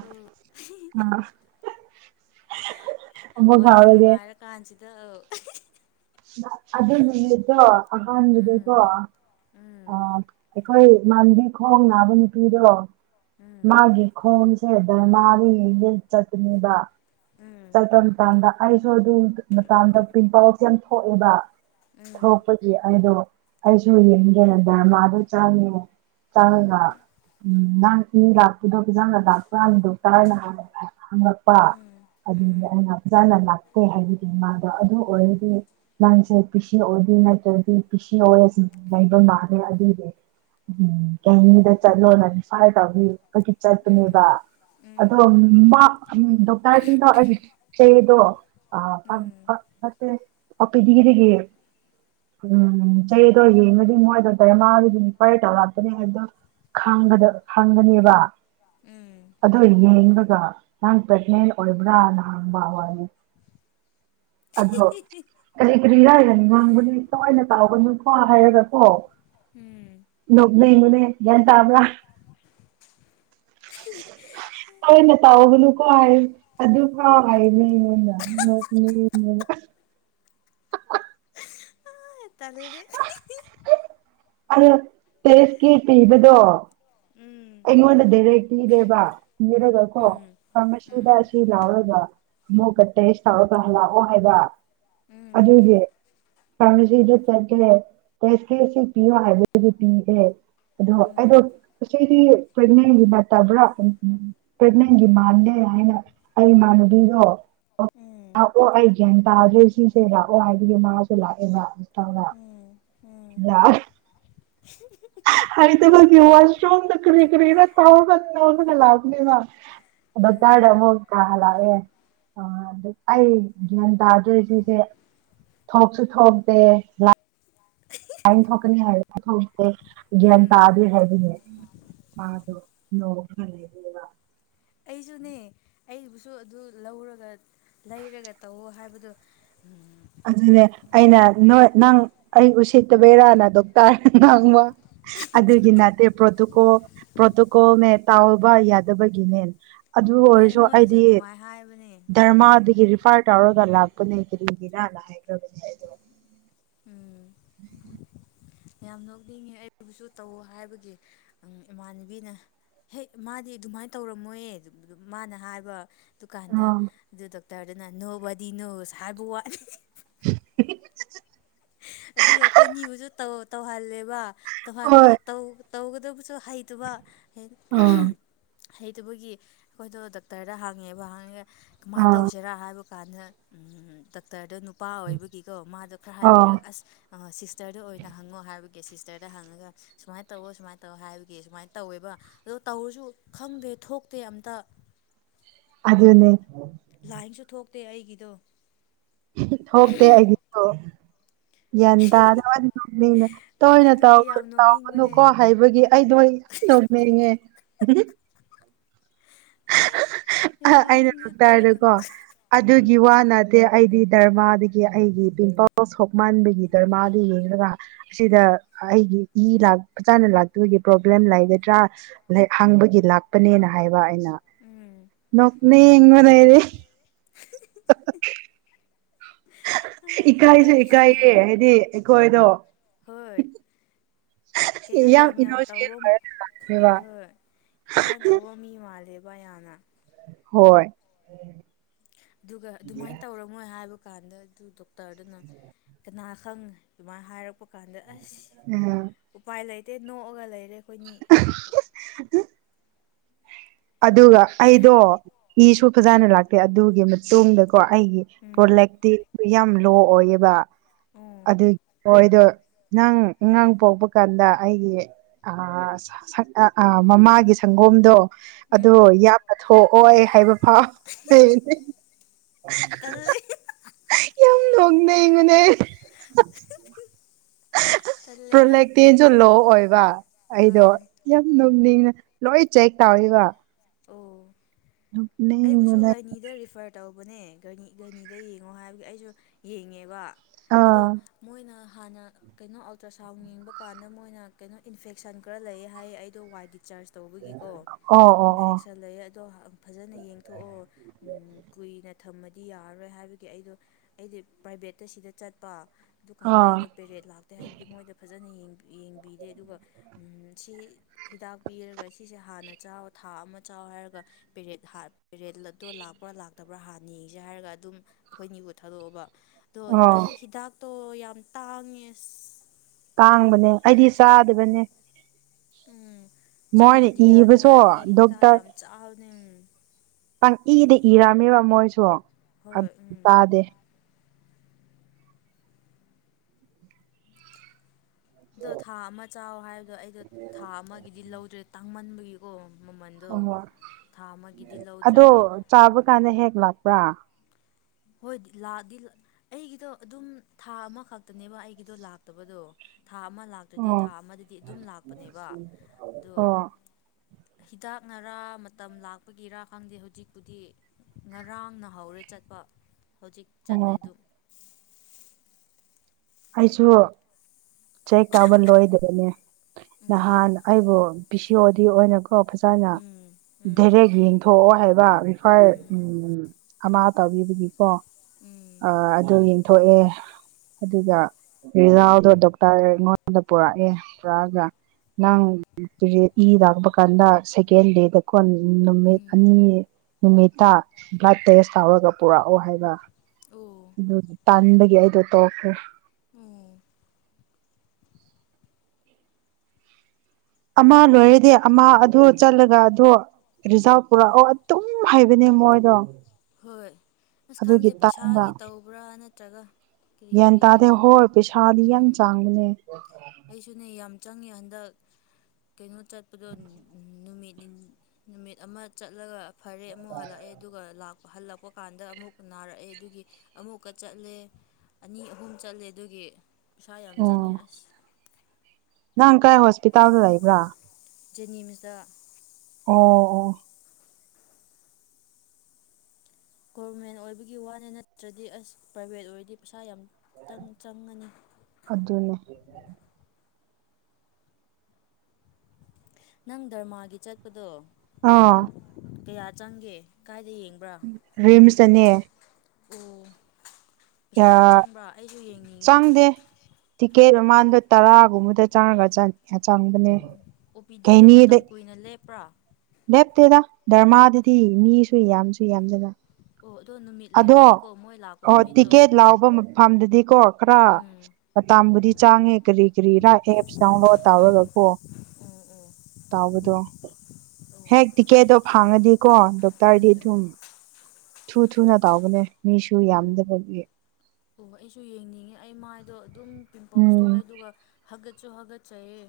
ꯎꯝ ꯎꯝ ꯋꯥꯔꯤ ꯅꯨꯡꯉꯥꯏꯔ ꯀꯥꯟꯁꯤꯗ ꯑꯗ ꯅꯨꯃꯤꯠꯇ ꯑꯍꯟꯕꯅꯦ ꯀꯣ ꯎꯝ ꯑ ꯎꯝ ꯑꯩꯈꯣꯏ ꯃꯥꯟꯕꯤ ꯈꯣꯡ ꯅꯥꯕ ꯅꯨꯄꯤꯗꯣ ꯎꯝ ꯃꯥꯒꯤ ꯈꯣꯟꯁꯦ ꯙꯔꯃꯥꯒꯤ ꯂꯤꯜꯆꯠꯅꯤꯕ ꯎꯝ ꯆꯠꯄ ꯃꯇꯝꯗ ꯑꯩꯁꯨ ꯑꯗꯨ ꯃꯇꯝꯗ ꯄꯝꯄꯥꯎꯁ ꯌꯥꯝ ꯊꯣꯛꯑꯦꯕ ꯎꯝ ꯎꯝ ꯊꯣꯛꯄꯒꯤ ꯑꯩꯗꯣ ꯑꯩꯁꯨ ꯌꯦꯡꯒꯦꯅ ꯗꯔꯃꯥꯗꯣ ꯆꯪꯉꯦ ꯆꯥꯡꯅ ꯎꯝ ꯅꯪ ꯏ ꯂꯥꯛꯄꯗꯣ ꯈꯤ ꯆꯪꯅ ꯂꯥꯛꯄ ꯌꯥꯕꯗꯣ ꯇꯥꯏꯅ ꯍꯥꯏ ꯍꯪꯉꯛꯄ ꯎꯝ ꯑꯗꯨꯗꯤ ꯑꯩꯅ ꯐꯖꯅ ꯂꯥꯛꯇꯦ ꯍꯥꯏꯕꯒꯤ ꯃꯥꯗꯣ ꯑꯗꯨ ꯑꯣꯏꯔ ꯅꯪꯁꯦ ꯄꯤꯁꯤꯑꯣꯗꯤ ꯅꯠꯇ꯭ꯔꯗꯤ ꯄꯤꯁꯤ ꯑꯣꯏꯔꯁꯨ ꯂꯩꯕ ꯃꯥꯂꯦ ꯑꯗꯨꯏꯗꯤ ꯎꯝ ꯀꯩꯅꯤꯗ ꯆꯠꯂꯣꯅ ꯐꯥꯏ ꯇꯧꯅꯤ ꯀꯣꯏ ꯎꯝ ꯆꯠꯄꯅꯦꯕ ꯑꯗꯣ ꯎꯝ ꯃꯥ ꯗꯣꯛꯇꯔꯁꯤꯡꯗꯧꯑꯒ ꯀꯩꯗꯣ ꯑ ꯃꯦ ꯄꯄꯤꯗꯤꯤꯗꯒꯤ ꯎꯝ ꯆꯩꯗ ꯑꯣꯏꯒꯤ ꯑꯃꯗꯤꯗꯤ ꯃꯣꯏꯗꯧ ꯇꯔꯦ ꯃꯥꯥꯗꯨꯗꯤ ꯀ꯭ꯋꯥꯏꯔꯤ ꯇꯧꯔꯛꯄꯅꯦ ꯍꯥꯏꯗꯣ ꯈꯒꯗ ꯈꯥꯡꯒꯅꯦꯕ ꯎꯝ ꯑ ꯌꯦꯡꯂꯡꯒ ꯅꯪ ꯄ꯭ꯔꯦꯒꯅꯦꯟ ꯑꯣꯏꯕ꯭ꯔꯥꯅ ꯍꯥꯡꯕꯋꯥꯅꯤ [inaudible] ꯑꯗ ꯍꯣ ꯀꯔꯤ ꯀꯔꯤꯔꯥꯏꯒꯅ ꯍꯥꯡꯕꯅꯣꯋꯥꯏꯅ ꯇꯥꯎꯕꯅꯨꯀꯣ ꯍꯥꯏꯔꯒꯀꯣ ꯎꯝ ꯅꯣꯛꯅꯤꯡꯕꯅꯦ ꯒ꯭ꯌꯥꯟ ꯇꯕ꯭ꯔꯥ ꯎ ꯇꯋꯦ ꯅꯦꯠꯇꯑꯣ ꯅ ꯀꯥꯏ ꯑꯗꯨ ꯍ ꯏꯅꯤ ꯏꯉꯣꯟꯗ ꯅꯣꯛꯅꯤ ꯏꯉꯗ ꯇꯜ ꯑ ꯄꯦꯁꯀꯤ ꯄꯤꯕꯗꯣ ꯎꯝ ꯑꯩꯉꯣꯟꯗ ꯗꯥꯏꯔꯦꯛ ꯏꯤꯔꯦꯕ ꯏꯤꯔꯒ ꯀꯣ ꯎꯝ ꯎꯝ ꯐꯥꯔꯃꯥꯁꯤꯗ ꯎꯝ ꯑꯁꯤ ꯂꯥꯎꯔꯒ ꯃꯨꯒ ꯇꯦꯁꯥꯎꯗꯂ ꯑꯣ ꯍꯥꯏꯒ ꯎꯝ ꯐꯥꯔꯃꯥꯁꯤꯗ ꯆꯠꯀꯦ ꯇꯦꯁ ꯀꯦ ꯁꯤ ꯄꯤꯌꯣ ꯍꯥꯏꯕꯗꯨꯗꯤ ꯄꯤꯒ꯭ꯔꯦ ꯑꯗꯣ ꯑꯩꯗꯣ ꯁꯤꯔꯤ [unintelligible] ꯄꯔꯦꯛꯅꯦꯟꯒꯤ ꯃꯥꯟꯗꯦ ꯍꯥꯏꯅ ꯑꯩꯃꯥꯟꯅꯕꯤꯗꯣ ꯂꯥꯛꯑꯣ ꯑꯩ ꯒ꯭ꯌꯥꯟ ꯇꯥꯗ꯭ꯔꯦ ꯁꯤꯁꯦ ꯂꯥꯛꯑꯣ ꯍꯥꯏꯕꯒꯤ ꯃꯥꯁꯨ ꯂꯥꯛꯑꯦꯕ ꯑꯇꯥꯎꯗ ꯎꯝ ꯎꯝ ꯎꯝ [unintelligible] ꯍꯥꯏꯇꯕꯒꯤ ꯋꯥꯁꯔꯨꯝꯗ ꯀꯔꯤ ꯀꯔꯤꯔ [unintelligible] ꯗꯣꯛꯇꯥꯔ ꯗ ꯑꯃꯨꯛ ꯀ ꯍꯜꯂꯛꯑꯦ ꯑꯥ ꯗ ꯑꯩ ꯒ꯭ꯌꯥꯟ ꯇꯥꯗ꯭ꯔꯦ ꯁꯤꯁꯦ ꯊꯣꯛꯁꯨ ꯊꯣꯛꯇꯦ ꯂꯥ ꯑꯩ ꯊꯣꯛꯀꯅꯤ ꯍꯥꯏ ꯊꯣꯛꯇꯦ ꯒ꯭ꯌꯥꯟ ꯎꯝ ꯇꯕꯤ ꯍꯥꯏꯕꯤꯅꯦ ꯃꯗꯣ ꯅꯣꯛꯈ꯭ꯔꯦ ꯑꯗꯨꯒ ꯑꯩꯁꯨꯅꯦ ꯑꯩꯕꯨꯁꯨ ꯑꯗꯨ ꯂꯧꯔꯒ ꯂꯩꯔꯒ ꯇꯧꯑꯣ ꯍꯥꯏꯕꯗꯣ ꯎꯝ ꯑꯗꯨꯅꯦ ꯑꯩꯅ ꯅꯣꯏ ꯅꯪ ꯑꯩ ꯎꯁꯤꯠꯇꯕꯩꯔꯥꯅ ꯗꯣꯛꯇꯔ ꯗ ꯉꯥꯡꯕ ꯑꯗꯨꯒꯤ ꯅꯠꯇꯦ ꯄ꯭ꯔꯣꯇꯨꯀꯣ ꯄ꯭ꯔꯣꯇꯣꯀꯣꯅꯦ ꯇꯥꯎꯕ ꯌꯥꯗꯕꯒꯤꯅꯦ ꯑꯗꯨ ꯍꯣꯏ ꯑꯣꯏꯔꯁꯨ ꯑꯩꯉꯣꯟꯗꯁꯨ ꯑꯩꯗꯤ ꯑꯗꯨꯃꯥꯏ ꯍꯥꯏꯕꯅꯦ ꯙꯔꯃꯥ ꯗꯒꯤ ꯔꯤꯄ꯭ꯔꯥꯠ ꯇꯧꯔꯒ ꯂꯥꯛꯄꯅꯦ ꯀꯤꯔꯤꯒꯤꯔꯥꯅ ꯍꯥꯏꯒ꯭ꯔꯕꯅꯦ ꯑꯩꯗꯤ ꯎꯝ [unintelligible] ꯌꯥꯝ ꯅꯣꯛꯅꯤꯡꯉꯦ ꯑꯩꯕꯨꯁꯨ ꯇꯧ ꯍꯥꯏꯕꯒꯤ ꯎꯝ ꯏꯃꯥꯟꯅꯕꯤꯅ ꯍꯦꯠ ꯃꯥꯗꯤ ꯑꯗꯨꯃꯥꯏꯅ ꯇꯧꯔꯝꯃꯣꯏꯌꯦ [unintelligible] ꯃꯅꯥ ꯍꯥꯏꯕ ꯗꯨ ꯀꯥꯟꯗ ꯑꯥ ꯑꯗꯨ ꯗꯣꯛꯇꯔꯗꯅ ꯅꯣꯕꯗꯤ ꯅꯣꯁ ꯍꯥꯏꯕ ꯋꯥꯠꯅꯤ [unintelligible] ꯑꯗꯨꯒ ꯑꯩꯈꯣꯏ ꯅꯤꯕꯨꯁꯨ ꯇꯧ ꯇꯧꯍꯜꯂꯦꯕ ꯇꯧꯍꯟꯕ ꯍꯣꯏ ꯇꯧ ꯇꯧꯒꯗꯕꯁꯨ ꯍꯩꯇꯕ ꯍꯦ ꯑꯥ ꯍꯩꯇꯕꯒꯤ ꯑꯩꯈꯣꯏꯗꯣ ꯗꯥꯛꯇꯔꯗ ꯍꯥꯡꯉꯦꯕ ꯍꯥꯡꯉꯒ ꯀꯃꯥꯏꯅ ꯑꯥ ꯇꯧꯁꯤꯔꯥ ꯍꯥꯏꯕ ꯀꯥꯟꯗ ꯗꯥꯛꯇꯔꯗꯣ ꯅꯨꯄꯥ ꯑꯣꯏꯕꯒꯤꯀꯣ ꯃꯥꯗꯣ ꯈꯔ ꯑꯥ ꯍꯥꯏꯕꯤꯔꯒ ꯑꯁ ꯑꯥ ꯁꯤꯁꯇꯔꯗ ꯑꯣꯏꯅ ꯍꯪꯉꯣ ꯍꯥꯏꯕꯒꯤ ꯁꯤꯁꯇꯔꯗ ꯍꯪꯉꯒ ꯁꯨꯃꯥꯏꯅ ꯇꯧꯋꯣ ꯁꯨꯃꯥꯏꯅ ꯇꯧ ꯍꯥꯏꯕꯒꯤ ꯁꯨꯃꯥꯏꯅ ꯇꯧꯋꯦꯕ ꯑꯗꯣ ꯇꯧꯔꯁꯨ ꯈꯪꯗꯦ ꯊꯣꯛꯇꯦ ꯑꯝꯇ ꯑꯗꯨꯅꯦ ꯂꯥꯏꯟꯁꯨ ꯊꯣꯛꯇꯦ ꯑꯩꯒꯤꯗꯣ ꯍꯤꯛꯊꯣꯛꯇꯦ ꯑꯩꯗꯤꯀꯣ ꯒ꯭ꯌꯥꯟ ꯇꯥꯗꯅ [unintelligible] ꯍꯣꯏ ꯇꯣꯏꯅ ꯇꯧ ꯑꯗꯨꯒꯤ ꯌꯥꯝ ꯇꯧꯒꯅꯨꯀꯣ ꯅꯣꯛꯅꯤꯡꯕꯅꯦ ꯍꯥꯏꯕꯒꯤ ꯑꯩꯗꯣ ꯑꯩ ꯅꯣꯛꯅꯤꯡꯉꯦ ꯌꯥꯝ ꯑꯥ ꯑꯩꯅ ꯅꯣꯛꯅꯤꯡꯉꯦ ꯇꯣꯏꯅ ꯗꯥꯛꯇꯔꯗꯀꯣ ꯑꯗꯨꯒꯤ ꯎꯝ ꯋꯥꯅ ꯇꯦ ꯑꯩꯗꯤ ꯗꯔꯃꯥꯗꯒꯤ ꯑꯩꯒꯤ ꯄꯤꯝꯄꯜꯁ ꯍꯣꯛꯃꯟꯕꯒꯤ ꯗꯔꯃꯥꯗꯨ ꯌꯦꯡꯉꯒ ꯑꯁꯤꯗ ꯑꯩꯒꯤ ꯏ ꯂꯥꯛꯖꯥꯅ ꯂꯥꯛꯇꯕꯒꯤ ꯄ꯭ꯔꯣꯕ꯭ꯂꯦꯝ ꯂꯩꯒꯗ꯭ꯔꯥ ꯂꯥꯏꯛ ꯍꯥꯡꯕꯒꯤ ꯂꯥꯛꯄꯅꯦꯅ ꯍꯥꯏꯕ ꯑꯩꯅ ꯎꯝ ꯅꯣꯛꯅꯤꯡꯕꯅ ꯑꯩꯗꯤ [unintelligible] ꯏꯀꯥꯏꯖꯨ ꯑꯩꯕꯨꯁꯨꯅꯦ ꯏꯀꯥꯏꯌꯦ ꯍꯥꯏꯗꯤ ꯑꯩꯈꯣꯏꯗꯣ ꯍꯣꯏ ꯀꯩꯩꯅꯣ ꯌꯥꯝ ꯌꯥꯝ ꯏꯅꯣꯁꯦꯟ ꯇꯧꯕꯝ ꯑꯣꯏꯔ ꯂꯥꯛꯅꯦꯕ ꯍꯣꯏ ꯏꯔꯥꯡ ꯇꯧꯕ ꯃꯤ ꯃꯥꯜꯂꯦꯕ ꯌꯥꯝꯅ ꯍꯣꯏ ꯑꯗꯨꯒ ꯑꯗꯨꯃꯥꯏꯅ ꯇꯧꯔꯝꯃꯣꯏ ꯍꯥꯏꯕ ꯀꯥꯟꯗ ꯑꯗꯨ ꯗꯣꯛꯇꯔꯗꯨꯅ ꯀꯅꯥ ꯈꯪ ꯑꯗꯨꯃꯥꯏꯅ ꯍꯥꯏꯔꯛꯄ ꯀꯥꯟꯗ ꯑꯁ ꯎꯝ ꯎꯄꯥꯏ ꯂꯩꯇꯦ ꯅꯣꯛꯑꯒ ꯂꯩꯔꯦ ꯑꯩꯈꯣꯏꯅꯤ [unintelligible] ꯑꯗꯨꯒ ꯑꯩꯗꯣ ꯏꯁꯨ ꯐꯖꯅ ꯂꯥꯛꯇꯦ ꯑꯗꯨꯒꯤ ꯃꯇꯨꯡꯗ ꯀꯣ ꯑꯩꯒꯤ ꯎꯝ ꯄ꯭ꯔꯣꯂꯦꯛꯇꯤꯞ ꯌꯥꯝ ꯂꯣ ꯑꯣꯏꯌꯦꯕ ꯎꯝ ꯑꯗꯨ ꯍꯣꯏꯗꯣ ꯅꯪ ꯑꯉꯥꯡ ꯄꯣꯛꯄ ꯀꯥꯟꯗ ꯑꯩꯒꯤ ꯑꯥꯁ ꯑ ꯃꯃꯥꯒꯤ ꯁꯪꯒꯣꯝꯗꯣ ꯑꯗꯣ ꯎꯝ ꯌꯥꯝꯅ ꯊꯣꯛꯑꯣꯏ ꯍꯥꯏꯕ ꯐꯥꯎ ꯇꯜꯂꯦ ꯌꯥꯝ ꯅꯣꯡꯅꯤꯡꯕꯅꯦ ꯇꯜꯂꯦꯗ ꯄ꯭ꯔꯣꯗꯛꯇꯤꯁꯨ ꯂꯣ ꯑꯣꯏꯕ ꯑꯩꯗꯣ ꯎꯝ ꯌꯥꯝ ꯎꯝ ꯅꯣꯅꯤꯡꯅ ꯂꯣꯏ ꯆꯦꯛ ꯇꯥꯎꯏꯕ ꯑꯣ ꯑꯩꯕꯨꯁꯨ ꯒꯥꯏꯅꯤꯗ ꯔꯤꯐꯔ ꯇꯧꯕꯅꯦ ꯘꯅꯤꯗ ꯌꯦꯡꯉꯣ ꯍꯥꯏꯕꯒꯤ ꯑꯩꯁꯨ ꯌꯦꯡꯉꯦꯕ ꯑꯗꯣ ꯑꯥ ꯃꯣꯏꯅ ꯍꯥꯟꯅ ꯀꯩꯅꯣ ꯑꯜꯇ꯭ꯔ ꯁꯥꯎꯟ ꯌꯦꯡꯕ ꯀꯥꯟꯗ ꯃꯣꯏꯅ ꯀꯩꯅꯣ ꯏꯟꯐꯦꯛꯁꯟ ꯈꯔ ꯂꯩꯌꯦ ꯍꯥꯏꯌꯦ ꯑꯩꯗꯣ ꯋꯥꯏ ꯗꯤ ꯆꯔꯁ ꯇꯧꯕꯒꯤꯀꯣ ꯑꯣ ꯑꯣ ꯑꯣ ꯏꯟꯐꯦꯛꯁꯟ ꯂꯩ ꯑꯗꯣ ꯐꯥꯖꯅ ꯌꯦꯡ ꯊꯣꯂꯛꯑꯣ ꯀꯨꯏꯅ ꯊꯝꯃꯗꯤ ꯌꯥꯔꯔꯣꯏ ꯍꯥꯏꯕꯒꯤ ꯑꯩꯗꯣ ꯑꯩꯗꯤ ꯄ꯭ꯔꯥꯏꯚꯦꯠꯇ ꯁꯤꯗ ꯆꯠꯄ ꯑꯗꯨꯀꯥꯟꯗ ꯑꯥ ꯑꯩꯗꯣ ꯄꯦꯔꯦꯠ ꯂꯥꯛꯇꯦ ꯍꯥꯏꯕꯒꯤ ꯃꯣꯏꯗ ꯐꯥꯖꯅ ꯌꯦꯡꯕꯤꯗꯦ ꯑꯗꯨꯒ ꯁꯤ ꯍꯤꯗꯥꯛ ꯄꯤꯔꯒ ꯁꯤꯁꯦ ꯍꯥꯟꯅ ꯆꯥꯎ ꯊꯥ ꯑꯃ ꯆꯥꯎ ꯍꯥꯏꯔꯒ ꯄꯦꯔꯦꯠ ꯔꯦꯜ ꯑꯠꯇꯣ ꯂꯥꯛꯄ꯭ꯔꯥ ꯂꯥꯛꯇꯕ꯭ꯔꯥ ꯍꯥꯟꯅ ꯌꯦꯡꯁꯦ ꯍꯥꯏꯔꯒ ꯑꯗꯨꯝ ꯑꯩꯈꯣꯏ ꯅꯤꯌꯨ ꯊꯥꯗꯣꯛꯑꯕ ꯑꯣ ꯑꯩ ꯍꯤꯗꯥꯛꯇꯣ ꯌꯥꯝ ꯇꯥꯡꯉꯦꯁ ꯇꯥꯡꯕꯅꯦ ꯑꯩꯗꯤ ꯆꯥꯗꯕꯅꯦ ꯎꯝ ꯃꯣꯏꯅ ꯆꯥꯗ꯭ꯔꯗꯤ ꯌꯥꯗꯦ ꯏꯕꯁꯨ ꯍꯥꯏꯕꯒꯤ ꯍꯤꯗꯥꯛ ꯌꯥꯝ ꯆꯥꯎꯕꯅꯤ ꯎꯝ ꯄꯪ ꯏꯗ ꯏꯔꯝꯃꯦꯕ ꯃꯣꯏꯁꯨ ꯍꯣꯏ ꯑꯗꯨ ꯎꯝ ꯇꯥꯗꯦ ꯑꯗꯣ ꯊꯥ ꯑꯃ ꯆꯥꯎ ꯍꯥꯏꯕꯗꯣ ꯑꯩꯗꯣ ꯊꯥ ꯑꯃꯒꯤꯗꯤ ꯂꯧꯗ꯭ꯔꯦ ꯇꯥꯡꯃꯟꯕꯒꯤ ꯀꯣ ꯃꯃꯟꯗꯣ ꯑꯣ ꯊꯥ ꯑꯃꯒꯤꯗꯤ ꯂꯧꯗ꯭ꯔꯦ ꯑꯗꯣ ꯆꯥꯕ ꯀꯥꯟꯗ ꯍꯦꯛ ꯂꯥꯛꯄ꯭ꯔꯥ ꯍꯣꯏꯗꯤ ꯂꯥꯛꯑꯗꯤ ꯑꯩꯒꯤꯗꯣ ꯑꯗꯨꯝ ꯊꯥ ꯑꯃꯈꯛꯇꯅꯦꯕ ꯑꯩꯒꯤꯗꯣ ꯂꯥꯛꯇꯕꯗꯣ ꯊꯥ ꯑꯃ ꯂꯥꯛ ꯑꯗꯨꯗꯤ ꯑꯣ ꯊꯥ ꯑꯃꯗꯗꯤ ꯑꯗꯨꯝ ꯂꯥꯛꯄꯅꯦꯕ ꯑꯗꯣ ꯑꯣ ꯍꯤꯗꯥꯛꯅꯔꯥ ꯃꯇꯝ ꯂꯥꯛꯄꯒꯤꯔꯥ ꯈꯪꯗꯦ ꯍꯧꯖꯤꯛꯄꯨꯗꯤ ꯉꯔꯥꯡꯅ ꯍꯧꯔꯦ ꯆꯠꯄ ꯍꯧꯖꯤꯛ ꯆꯠꯂꯦ ꯑꯣ ꯑꯗꯨ ꯑꯩꯁꯨ ꯆꯩꯛ ꯀꯥꯕ ꯂꯣꯏꯗꯕꯅꯦ ꯎꯝ ꯅꯍꯥꯟ ꯑꯩꯕꯨ ꯕꯤ ꯁꯤ ꯑꯣꯗꯤ ꯑꯣꯏꯅꯀꯣ ꯐꯖꯅ ꯎꯝ ꯗꯥꯦꯔꯦꯛ ꯌꯦꯡ ꯊꯣꯛꯑꯣ ꯍꯥꯏꯕ ꯔꯤꯐꯥꯏꯔ ꯎꯝ ꯑꯃ ꯇꯥꯕꯤꯕꯒꯤꯀꯣ ꯎꯝ ꯑ ꯑꯗꯨ ꯌꯦꯡꯊꯣꯛꯑꯦ ꯑꯗꯨꯒ ꯔꯤꯖꯥꯎꯗꯣ ꯗꯣꯛꯇꯔ ꯑꯩꯉꯣꯟꯗ ꯄꯨꯔꯛꯑꯦ ꯄꯨꯔꯛꯑꯒ ꯅꯪꯖꯤꯗꯤ ꯏꯗꯥꯛꯄ ꯀꯥꯟꯗ ꯁꯦꯀꯦꯟ ꯗꯦ ꯗꯀꯣ ꯎꯝ ꯅꯨꯃꯤꯠ ꯎꯝ ꯑꯅꯤ ꯅꯨꯃꯤꯠꯇ ꯕ꯭ꯂꯗ ꯇꯦꯁ ꯇꯧꯔꯒ ꯄꯨꯔꯛꯑꯣ ꯍꯥꯏꯕ ꯑꯣ ꯑꯗꯨ ꯇꯟꯕꯒꯤ ꯑꯩꯗꯣ ꯇꯣꯛꯈ꯭ꯔꯦ ꯎꯝ ꯑꯃ ꯂꯣꯏꯔꯗꯤ ꯑꯃ ꯑꯗꯣ ꯆꯠꯂꯒ ꯑꯗꯣ ꯔꯤꯖꯥ ꯄꯨꯔꯛꯑꯣ ꯑꯗꯨꯝ ꯍꯩꯕꯅꯦ ꯃꯣꯏꯗꯣ ꯍꯣꯏ ꯑꯁ ꯑꯗꯨꯒꯤ ꯈꯪꯗꯦ ꯇꯥꯟꯕ ꯄꯩꯁꯥꯒꯤ ꯇꯧꯕ꯭ꯔꯥ ꯅꯠꯇ꯭ꯔꯒ ꯀꯔꯤ ꯒ꯭ꯌꯥꯟ ꯇꯥꯗꯦ ꯀꯔꯤꯒꯤꯔꯥ ꯍꯣꯏ ꯄꯩꯁꯥꯗꯤ ꯌꯥꯝ ꯎꯝ ꯆꯥꯡꯕꯅꯦ ꯑꯩꯁꯨꯅꯦ ꯌꯥꯝ ꯆꯪꯉꯦ ꯍꯟꯗꯛ ꯀꯩꯅꯣ ꯆꯠꯄꯗꯣ ꯅꯨꯃꯤꯠ ꯅꯨꯃꯤꯠ ꯑꯃ ꯆꯠꯂꯒ ꯐꯔꯦ ꯑꯃꯨꯛ ꯍꯜꯂꯛꯑꯦ ꯑꯗꯨꯒ ꯂꯥꯛꯄ ꯍꯜꯂꯛꯄ ꯀꯥꯟꯗ ꯑꯃꯨꯛꯀ ꯅꯥꯔꯛꯑꯦ ꯑꯗꯨꯒꯤ ꯑꯃꯨꯛꯀ ꯆꯠꯂꯦ ꯑꯅꯤ ꯑꯍꯨꯝ ꯆꯠꯂꯦ ꯑꯗꯨꯒꯤ ꯄꯩꯁꯥ ꯌꯥꯝ ꯑꯣ ꯆꯪꯉꯦ ꯑꯁ ꯅꯪ ꯀꯥꯏ ꯍꯣꯁꯄꯤꯇꯥꯜꯗ ꯂꯩꯕ꯭ꯔꯥ ꯖꯦꯅꯤꯝꯁꯇ ꯑꯣ ꯑꯣ ꯒꯣꯕꯔꯃꯦꯟ ꯑꯣꯏꯕꯒꯤ ꯋꯥꯅꯦ ꯅꯠꯇ꯭ꯔꯗꯤ ꯑꯁ ꯄ꯭ꯔꯥꯏꯚꯦꯠ ꯑꯣꯏꯔꯗꯤ ꯄꯩꯁꯥ ꯌꯥꯝꯅꯥ ꯆꯪꯉꯅꯤ ꯑꯗꯨꯅ‌ꯦ ꯅꯪ ꯗ꯭ꯔꯃꯥꯒꯤ ꯆꯠꯄꯗꯣ ꯑꯥ ꯀꯌꯥ ꯆꯪꯒꯦ ꯀꯥꯏꯗ ꯌꯦꯡꯕ꯭ꯔꯥ ꯔꯤꯝꯁꯇꯅꯦ ꯑꯣ ꯄꯩꯁꯥ ꯌꯥꯝ ꯆꯪꯕ꯭ꯔꯥ ꯑꯩꯁꯨ ꯌꯦꯡꯅꯤꯡꯉꯦ ꯆꯪꯗꯦ ꯇꯤꯛꯀꯦꯠ ꯃꯃꯥꯟꯗꯣ ꯑꯣ ꯇꯔꯥꯒꯨꯝꯕꯗ ꯆꯥꯔꯒ ꯆꯥꯡꯕꯅꯦ ꯑꯣ ꯑꯣ ꯄꯤ ꯗꯤꯗꯣ ꯀꯩꯅꯤꯗ ꯃꯇꯝ ꯀꯨꯏꯅ ꯂꯦꯞꯄ꯭ꯔꯥ ꯂꯦꯞꯇꯦꯗ ꯗꯔꯃꯥꯗꯨꯗꯤ ꯃꯤꯁꯨ ꯌꯥꯝꯁꯨ ꯌꯥꯝꯗꯅ ꯑꯣ ꯑꯗꯣ ꯅꯨꯃꯤꯠ ꯑꯗꯣ ꯂꯩꯔꯝꯅꯤꯀꯣ ꯃꯣꯏ ꯂꯥꯛ ꯑꯣ ꯇꯤꯀꯦꯠ ꯂꯥꯎꯕ ꯃꯐꯝꯗꯨꯗꯤꯀꯣ ꯈꯔ ꯎꯝ ꯃꯇꯥꯝꯕꯨꯗꯤ ꯆꯥꯡꯉꯦ ꯀꯔꯤ ꯀꯔꯤꯔ ꯑꯦꯞꯁ ꯗꯥꯎꯟꯂꯣꯗ ꯇꯧꯔꯒ ꯀꯣ ꯎꯝ ꯍꯦꯛ ꯇꯤꯛꯀꯦꯠꯇꯣ ꯐꯥꯡꯉꯗꯤꯀꯣ ꯗꯣꯛꯇ꯭ꯔꯗꯤ ꯎꯝ ꯑꯗꯨꯝ ꯊꯨ ꯊꯨꯅ ꯇꯥꯎꯕꯅꯦ ꯃꯤꯁꯨ ꯑꯣ ꯌꯥꯝꯗꯕꯒꯤ ꯑꯣ ꯑꯩꯁꯨ ꯌꯦꯡꯅꯤꯡꯉꯦ ꯑꯩ ꯃꯥꯏꯗꯣ ꯑꯗꯨꯝ ꯄꯤꯝꯄꯜꯁ ꯎꯝ ꯊꯣꯛꯑꯦ ꯑꯗꯨꯒ ꯍꯥꯀꯠꯁꯨ ꯍꯥꯀꯠꯆꯩꯌꯦ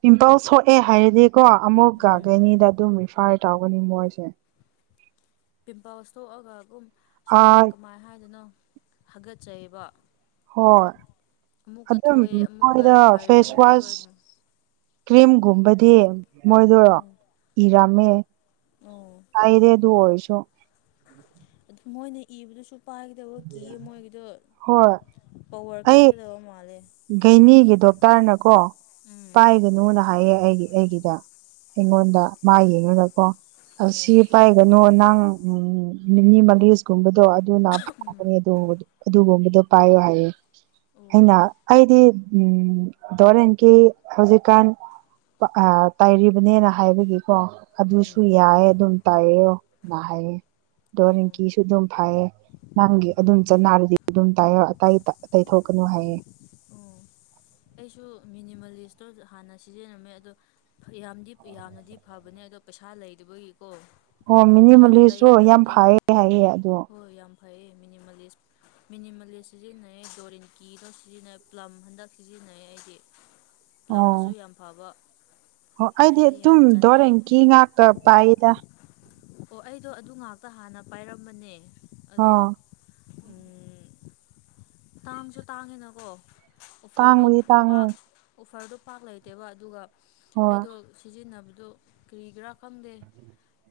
ꯄꯤꯝꯄꯜ ꯁꯣꯛꯑꯦ ꯍꯥꯏꯔꯗꯤꯀꯣ ꯑꯃꯨꯛ ꯎꯝ ꯒꯥꯒꯦꯅꯤꯗ ꯑꯗꯨꯝ ꯔꯤꯐꯥꯏ ꯇꯧꯒꯅꯤ ꯃꯣꯏꯁꯦ ꯄꯤꯝꯄꯜꯁ ꯊꯣꯛꯑꯒ ꯑꯗꯨꯝ ꯁꯨꯃꯥꯏ ꯑꯥ ꯀꯃꯥꯏ ꯍꯥꯏꯗꯅꯣ ꯍꯥꯒꯠꯆꯩꯑꯕ ꯍꯣꯏ ꯑꯗꯨꯝ ꯑꯃꯨꯛꯀ ꯃꯣꯏꯗ ꯐꯔꯦ ꯐꯦꯁ ꯑꯃꯨꯛꯀ ꯋꯥꯁ ꯊꯣꯛꯑꯦ ꯑꯗꯨꯝ ꯀ꯭ꯔꯤꯝꯒꯨꯝꯕ ꯗ‌ꯦ ꯃꯣꯏꯗ‌ꯣ ꯎꯝ ꯏꯔꯝꯃꯦ ꯑꯣ ꯍꯥꯏꯗꯦ ꯑꯗꯨ ꯑꯣꯏꯔꯁꯨ ꯑꯗꯨ ꯃꯣꯏꯅ ꯏꯕꯗꯁꯨ ꯄꯥꯏꯒꯗꯕ ꯀꯤꯌꯦ ꯃꯣꯏꯒꯤꯗꯣ ꯍꯣꯏ ꯄꯋꯥ꯭ꯔ ꯀꯟꯒꯥꯗꯕ ꯃꯥꯜꯂꯦ ꯘꯩꯅꯤꯒꯤ ꯗꯣꯛꯇ꯭ꯔꯅꯀꯣ ꯎꯝ ꯄꯥꯏꯒꯅꯨꯅ ꯍꯥꯏꯌꯦ ꯑꯩꯒꯤ ꯑꯩꯒꯤꯗ ꯑꯣ ꯑꯩꯉꯣꯟꯗ ꯃꯥ ꯌꯦꯡꯉꯒꯀꯣ ꯑꯣ ꯁꯤ ꯄꯥꯏ ꯀꯩꯅꯣ ꯅꯪ ꯃꯤꯅꯤꯃꯥꯂꯤꯁ ꯀꯨꯝꯕꯗꯣ ꯑꯗꯨꯅ ꯐꯥꯕꯅꯦ ꯑꯗꯨꯕꯨꯗꯤ ꯑꯗꯨꯒꯨꯝꯕꯗꯣ ꯄꯥꯏꯌ‌ꯦ ꯍꯥꯏꯌꯦ ꯑꯣ ꯑꯩꯅ ꯑꯩꯗꯤ ꯎꯝ ꯗꯣꯔꯦꯟꯒꯤ ꯍꯧꯖꯤꯛꯀꯥꯟ ꯑ ꯇꯥꯏꯔꯤꯕꯅꯦꯅ ꯍꯥꯏꯕꯒꯤꯀꯣ ꯑꯗꯨꯁꯨ ꯎꯝ ꯌꯥꯏꯑ‌ꯦ ꯑꯗꯨꯝ ꯇꯥꯏꯌ‌ꯣ ꯅꯥ ꯍꯥꯏꯌꯦ ꯗꯣꯔꯤꯟ ꯑꯣ ꯀꯤꯁꯨ ꯑꯗꯨꯝ ꯐꯥꯏꯌꯦ ꯅꯪꯒꯤ ꯑꯗꯨꯝ ꯆꯠꯅꯔꯗꯤ ꯑꯗꯨꯝ ꯇꯥꯏꯌꯣ ꯑ ꯑꯇꯇꯩꯊꯣꯛꯀꯅꯨ ꯍꯥꯏꯌꯦ ꯎꯝ ꯑꯩꯁꯨ ꯃꯤꯅꯤꯃꯜꯂꯤꯁꯇ‌ꯣ ꯍꯥꯟꯅ ꯁꯤꯖꯤꯟꯅꯔꯝꯃꯦ ꯑꯗꯣ ꯐꯌꯥꯝꯗꯤ ꯌꯥꯝꯅꯗꯤ ꯐꯕꯅꯦ ꯑꯗꯣ ꯄꯩꯁꯥ ꯂꯩꯇꯥꯕꯥꯒꯤꯀꯣ ꯍ‌ꯣ ꯃꯤꯅꯤꯃꯥꯂꯤꯁꯁꯨ ꯌꯥꯝ ꯐꯥꯏꯌꯦ ꯍꯥꯏꯌꯦ ꯑꯗꯣ ꯍꯣꯏ ꯌꯥꯝ ꯐꯩꯌꯦ ꯃꯤꯅꯤꯃꯂꯤꯁ ꯃꯤꯅꯤꯃꯂꯤꯁ ꯁꯤꯖꯤꯟꯅꯩ ꯗꯣꯔꯤꯟ ꯀꯤꯗꯣ ꯁꯤꯖꯤꯟꯅꯩ ꯄ꯭ꯂꯝ ꯍꯟꯗꯛ ꯁꯤꯖꯤꯟꯅꯩꯌ‌ꯦ ꯑꯩꯗꯤ ꯑꯣ ꯄ꯭ꯂꯝꯗꯨꯁꯨ ꯌꯥꯝ ꯐꯥꯕ ꯑꯣ ꯑꯩꯗꯤ ꯑꯗꯨꯝ ꯗꯣꯔꯦꯟꯀꯤ ꯉꯥꯛꯇ ꯄꯥꯏꯗ ꯑꯣ ꯑꯩꯗꯣ ꯑꯗꯨ ꯉꯥꯛꯇ ꯍꯥꯟꯅ ꯄꯥꯏꯔꯝꯕꯅꯦ ꯑꯗꯣ ꯑꯣ ꯎꯝ ꯇꯥꯡꯁꯨ ꯇꯥꯡꯉꯤꯅꯀꯣ ꯑꯣꯐ꯭ꯔꯗꯣ ꯇꯥꯡꯕꯗꯤ ꯇꯥꯡꯉꯦ ꯄꯥꯛ ꯑꯣꯐ꯭ꯔꯗꯣ ꯄꯥꯛ ꯂꯩꯇꯦꯕ ꯑꯗꯨꯒ ꯍꯣꯏ ꯑꯩꯗꯣ ꯁꯤꯖꯤꯟꯅꯕꯗꯨ ꯀ꯭ꯔꯤꯒꯤꯔꯥ ꯈꯪꯗꯦ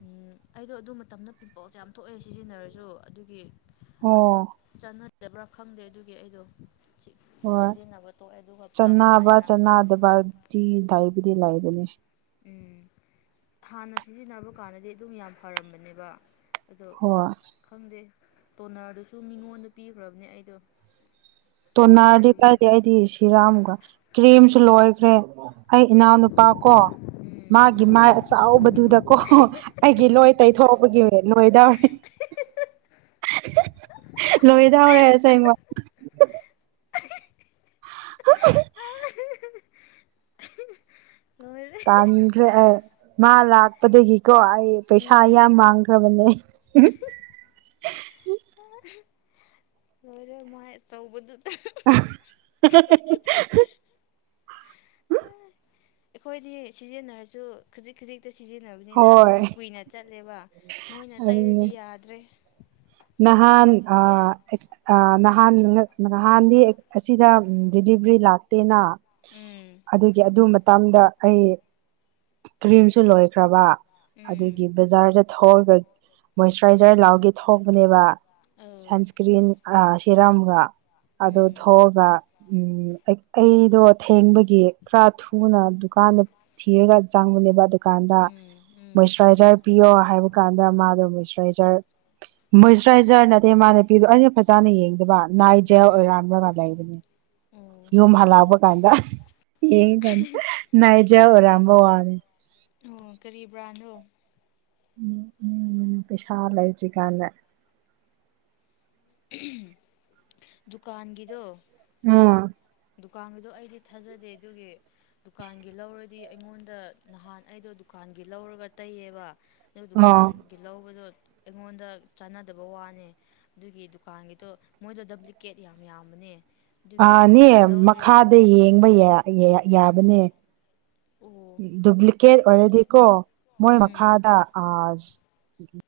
ꯎꯝ ꯑꯩꯗꯣ ꯑꯗꯨ ꯃꯇꯝꯗ ꯄꯤꯝꯄꯜꯁꯦ ꯌꯥꯝ ꯊꯣꯛꯑꯦ ꯁꯤꯖꯤꯟꯅꯔꯁꯨ ꯑꯗꯨꯒꯤ ꯑꯣ ꯆꯥꯟꯅꯗꯕ꯭ꯔꯥ ꯈꯪꯗꯦ ꯑꯗꯨꯒꯤ ꯑꯩꯗꯣ ꯍꯣꯏ ꯁꯤꯖꯤꯟꯅꯕ ꯐꯕ ꯇꯣꯛꯑꯦ ꯑꯗꯨꯒ ꯄ꯭ꯂꯝꯗ ꯑꯩꯅ ꯑꯃꯨꯛ ꯁꯤ ꯗꯥꯏꯕꯨꯗꯤ ꯂꯥꯏꯕꯅꯦ ꯎꯝ ꯍꯥꯟꯅ ꯁꯤꯖꯤꯟꯅꯕ ꯀꯥꯟꯗꯗꯤ ꯑꯗꯨꯝ ꯌꯥꯝ ꯐꯔꯝꯕꯅꯦꯕ ꯑꯗꯣ ꯍꯣꯏ ꯈꯪꯗꯦ ꯇꯣꯟꯅ꯭ꯔꯗꯨꯁꯨ ꯃꯤꯉꯣꯟꯗ ꯄꯤꯈ꯭ꯔꯕꯅꯦ ꯑꯩꯗꯣ ꯇꯣꯟꯅ꯭ꯔꯗꯤ ꯌꯥꯗꯕꯒꯤ ꯀꯥꯏꯗꯩ ꯑꯩꯗꯤ ꯁꯤꯔꯥꯝꯒ ꯀ꯭ꯔꯤꯝꯁꯨ ꯂꯣꯏꯈ꯭ꯔꯦ ꯑꯩ ꯏꯅꯥꯎꯅꯨꯄꯥ ꯀꯣ ꯎꯝ ꯃꯥꯒꯤ ꯃꯥꯏ ꯑꯆꯥꯎꯕꯗꯨꯗꯀꯣ ꯑꯩꯒꯤ ꯂꯣꯏ ꯇꯩꯊꯣꯛꯄꯒꯤ ꯂꯣꯏꯗꯧꯔꯦ ꯂꯣꯏꯗꯧꯔꯦ ꯑꯁꯦꯡꯕ ꯑ ꯍꯥ ꯂꯣꯏꯔꯦ ꯇꯥꯟꯈ꯭ꯔꯦ ꯑꯦ ꯃꯥ ꯂꯥꯛꯄꯗꯒꯤꯀꯣ ꯑꯩ ꯄꯩꯁꯥ ꯎꯝ ꯌꯥꯝ ꯃꯥꯡꯈ꯭ꯔꯦ ꯐꯕꯅꯦꯅꯦ ꯂꯣꯏꯔꯦ ꯃꯥꯏ ꯑꯆꯧꯕꯗꯨꯗ ꯑꯍꯥꯍꯥꯍꯥ ꯑꯩꯈꯣꯏꯗꯤ ꯁꯤꯖꯤꯟꯅꯔꯁꯨ ꯈꯖꯤꯛ ꯈꯖꯤꯛ ꯁꯤꯖꯤꯟꯅꯕꯅꯤꯅ ꯑꯗꯨꯝ ꯍꯣꯏ ꯀꯨꯏꯅ ꯆꯠꯂꯦꯕ ꯃꯣꯏꯅ ꯑꯗꯨꯅꯦ ꯇꯩꯔꯗꯤ ꯌꯥꯗ꯭ꯔꯦ ꯅꯍꯥꯟ ꯑꯥ ꯑ ꯅꯍꯥꯟ ꯅꯍꯥꯟꯗꯤ ꯑꯁꯤꯗ ꯗꯤꯂꯤꯚꯔꯤ ꯂꯥꯛꯇꯦꯅ ꯎꯝ ꯑꯗꯨꯒꯤ ꯑꯗꯨ ꯃꯇꯝꯗ ꯑꯩ ꯀ꯭ꯔꯤꯝꯁꯨ ꯂꯣꯏꯈ꯭ꯔꯕ ꯑꯗꯨꯒꯤ ꯎꯝ ꯕꯖꯥꯔꯗ ꯊꯣꯛꯑꯒ ꯃꯣꯏꯆꯔꯥꯏꯖꯔ ꯂꯥꯎꯒꯦ [unintelligible] ꯅꯦꯕ ꯑꯧ ꯁꯟꯁꯀ꯭ꯔꯤꯟ ꯑ ꯁꯤꯔꯝꯒ ꯑꯗꯨ ꯎꯝ ꯊꯣꯛꯑꯒ ꯑꯩ ꯑꯩꯗꯣ ꯊꯦꯡꯕꯒꯤ ꯈꯔ ꯊꯨꯅ ꯗꯨꯀꯥꯟꯗ ꯊꯤꯔꯒ ꯆꯪꯕꯅꯦꯕ ꯗꯨꯀꯥꯟꯗ ꯎꯝ ꯎꯝ ꯃꯣꯏꯁꯨ [unintelligible] ꯄꯤꯌꯣ ꯍꯥꯏꯕ ꯀꯥꯟꯗ ꯃꯥꯗꯣ ꯃꯣꯏꯁꯆꯔꯥꯏꯖꯔ ꯃꯣꯏꯆꯔꯥꯏꯖꯔ ꯅꯠꯇꯦ ꯃꯥ ꯅꯨꯄꯤꯗꯨ ꯑꯩꯅ ꯐꯖꯅ ꯌꯦꯡꯗꯕ ꯅꯥꯏꯠ ꯖꯦꯜ ꯎꯝ ꯑꯣꯏꯔꯝꯂꯒ ꯂꯩꯕꯅꯦ ꯑꯣ ꯌꯨꯝ ꯍꯜꯂꯛꯄ ꯀꯥꯟꯗ ꯌꯦꯡꯉ ꯀꯥꯟꯗ ꯅꯥꯏꯠꯖꯦꯜ ꯑꯣꯏꯔꯝꯕ ꯋꯥꯅꯤ ꯑꯣ ꯀꯔꯤ ꯕ꯭ꯔꯥꯟꯅꯣ ꯄꯩꯁꯥ ꯂꯩꯇ꯭ꯔꯤꯀꯥꯟꯗ ꯗꯨꯀꯥꯟꯒꯤꯗꯣ [unintelligible] ꯗꯨꯀꯥꯟꯒꯤꯗꯣ ꯑꯩꯗꯤ ꯊꯥꯖꯗꯦ ꯑꯗꯨꯒꯤ ꯗꯨꯀꯥꯟꯒꯤ ꯂꯧꯔꯗꯤ ꯑꯩꯉꯣꯟꯗ ꯅꯍꯥꯟ ꯑꯩꯗꯣ ꯗꯨꯀꯥꯟꯒꯤ ꯂꯧꯔꯒ ꯇꯩꯌꯦꯕ ꯑꯗꯨ ꯑꯣ ꯗꯨꯀꯥꯟꯒꯤ ꯂꯧꯕꯗꯣ ꯑꯩꯉꯣꯟꯗ ꯆꯥꯟꯅꯗꯕ ꯋꯥꯅꯦ ꯑꯗꯨꯒꯤ ꯗꯨꯀꯥꯟꯒꯤꯗꯣ ꯃꯣꯏꯗꯣ ꯗꯕ꯭ꯂꯤꯀꯦꯠ ꯌꯥꯝ ꯌꯥꯝꯕꯅꯦ ꯑꯗꯨꯒꯤ ꯗꯨ ꯅꯦ ꯃꯈꯥꯗ ꯌꯦꯡꯕ ꯌꯥ ꯌꯥ ꯌꯥꯕꯅꯦ ꯑꯣ ꯗꯨꯄ꯭ꯂꯤꯀꯦꯠ ꯑꯣꯏꯔꯗꯤꯀꯣ ꯃꯣꯏ ꯎꯝ ꯃꯈꯥꯗ ꯑꯥ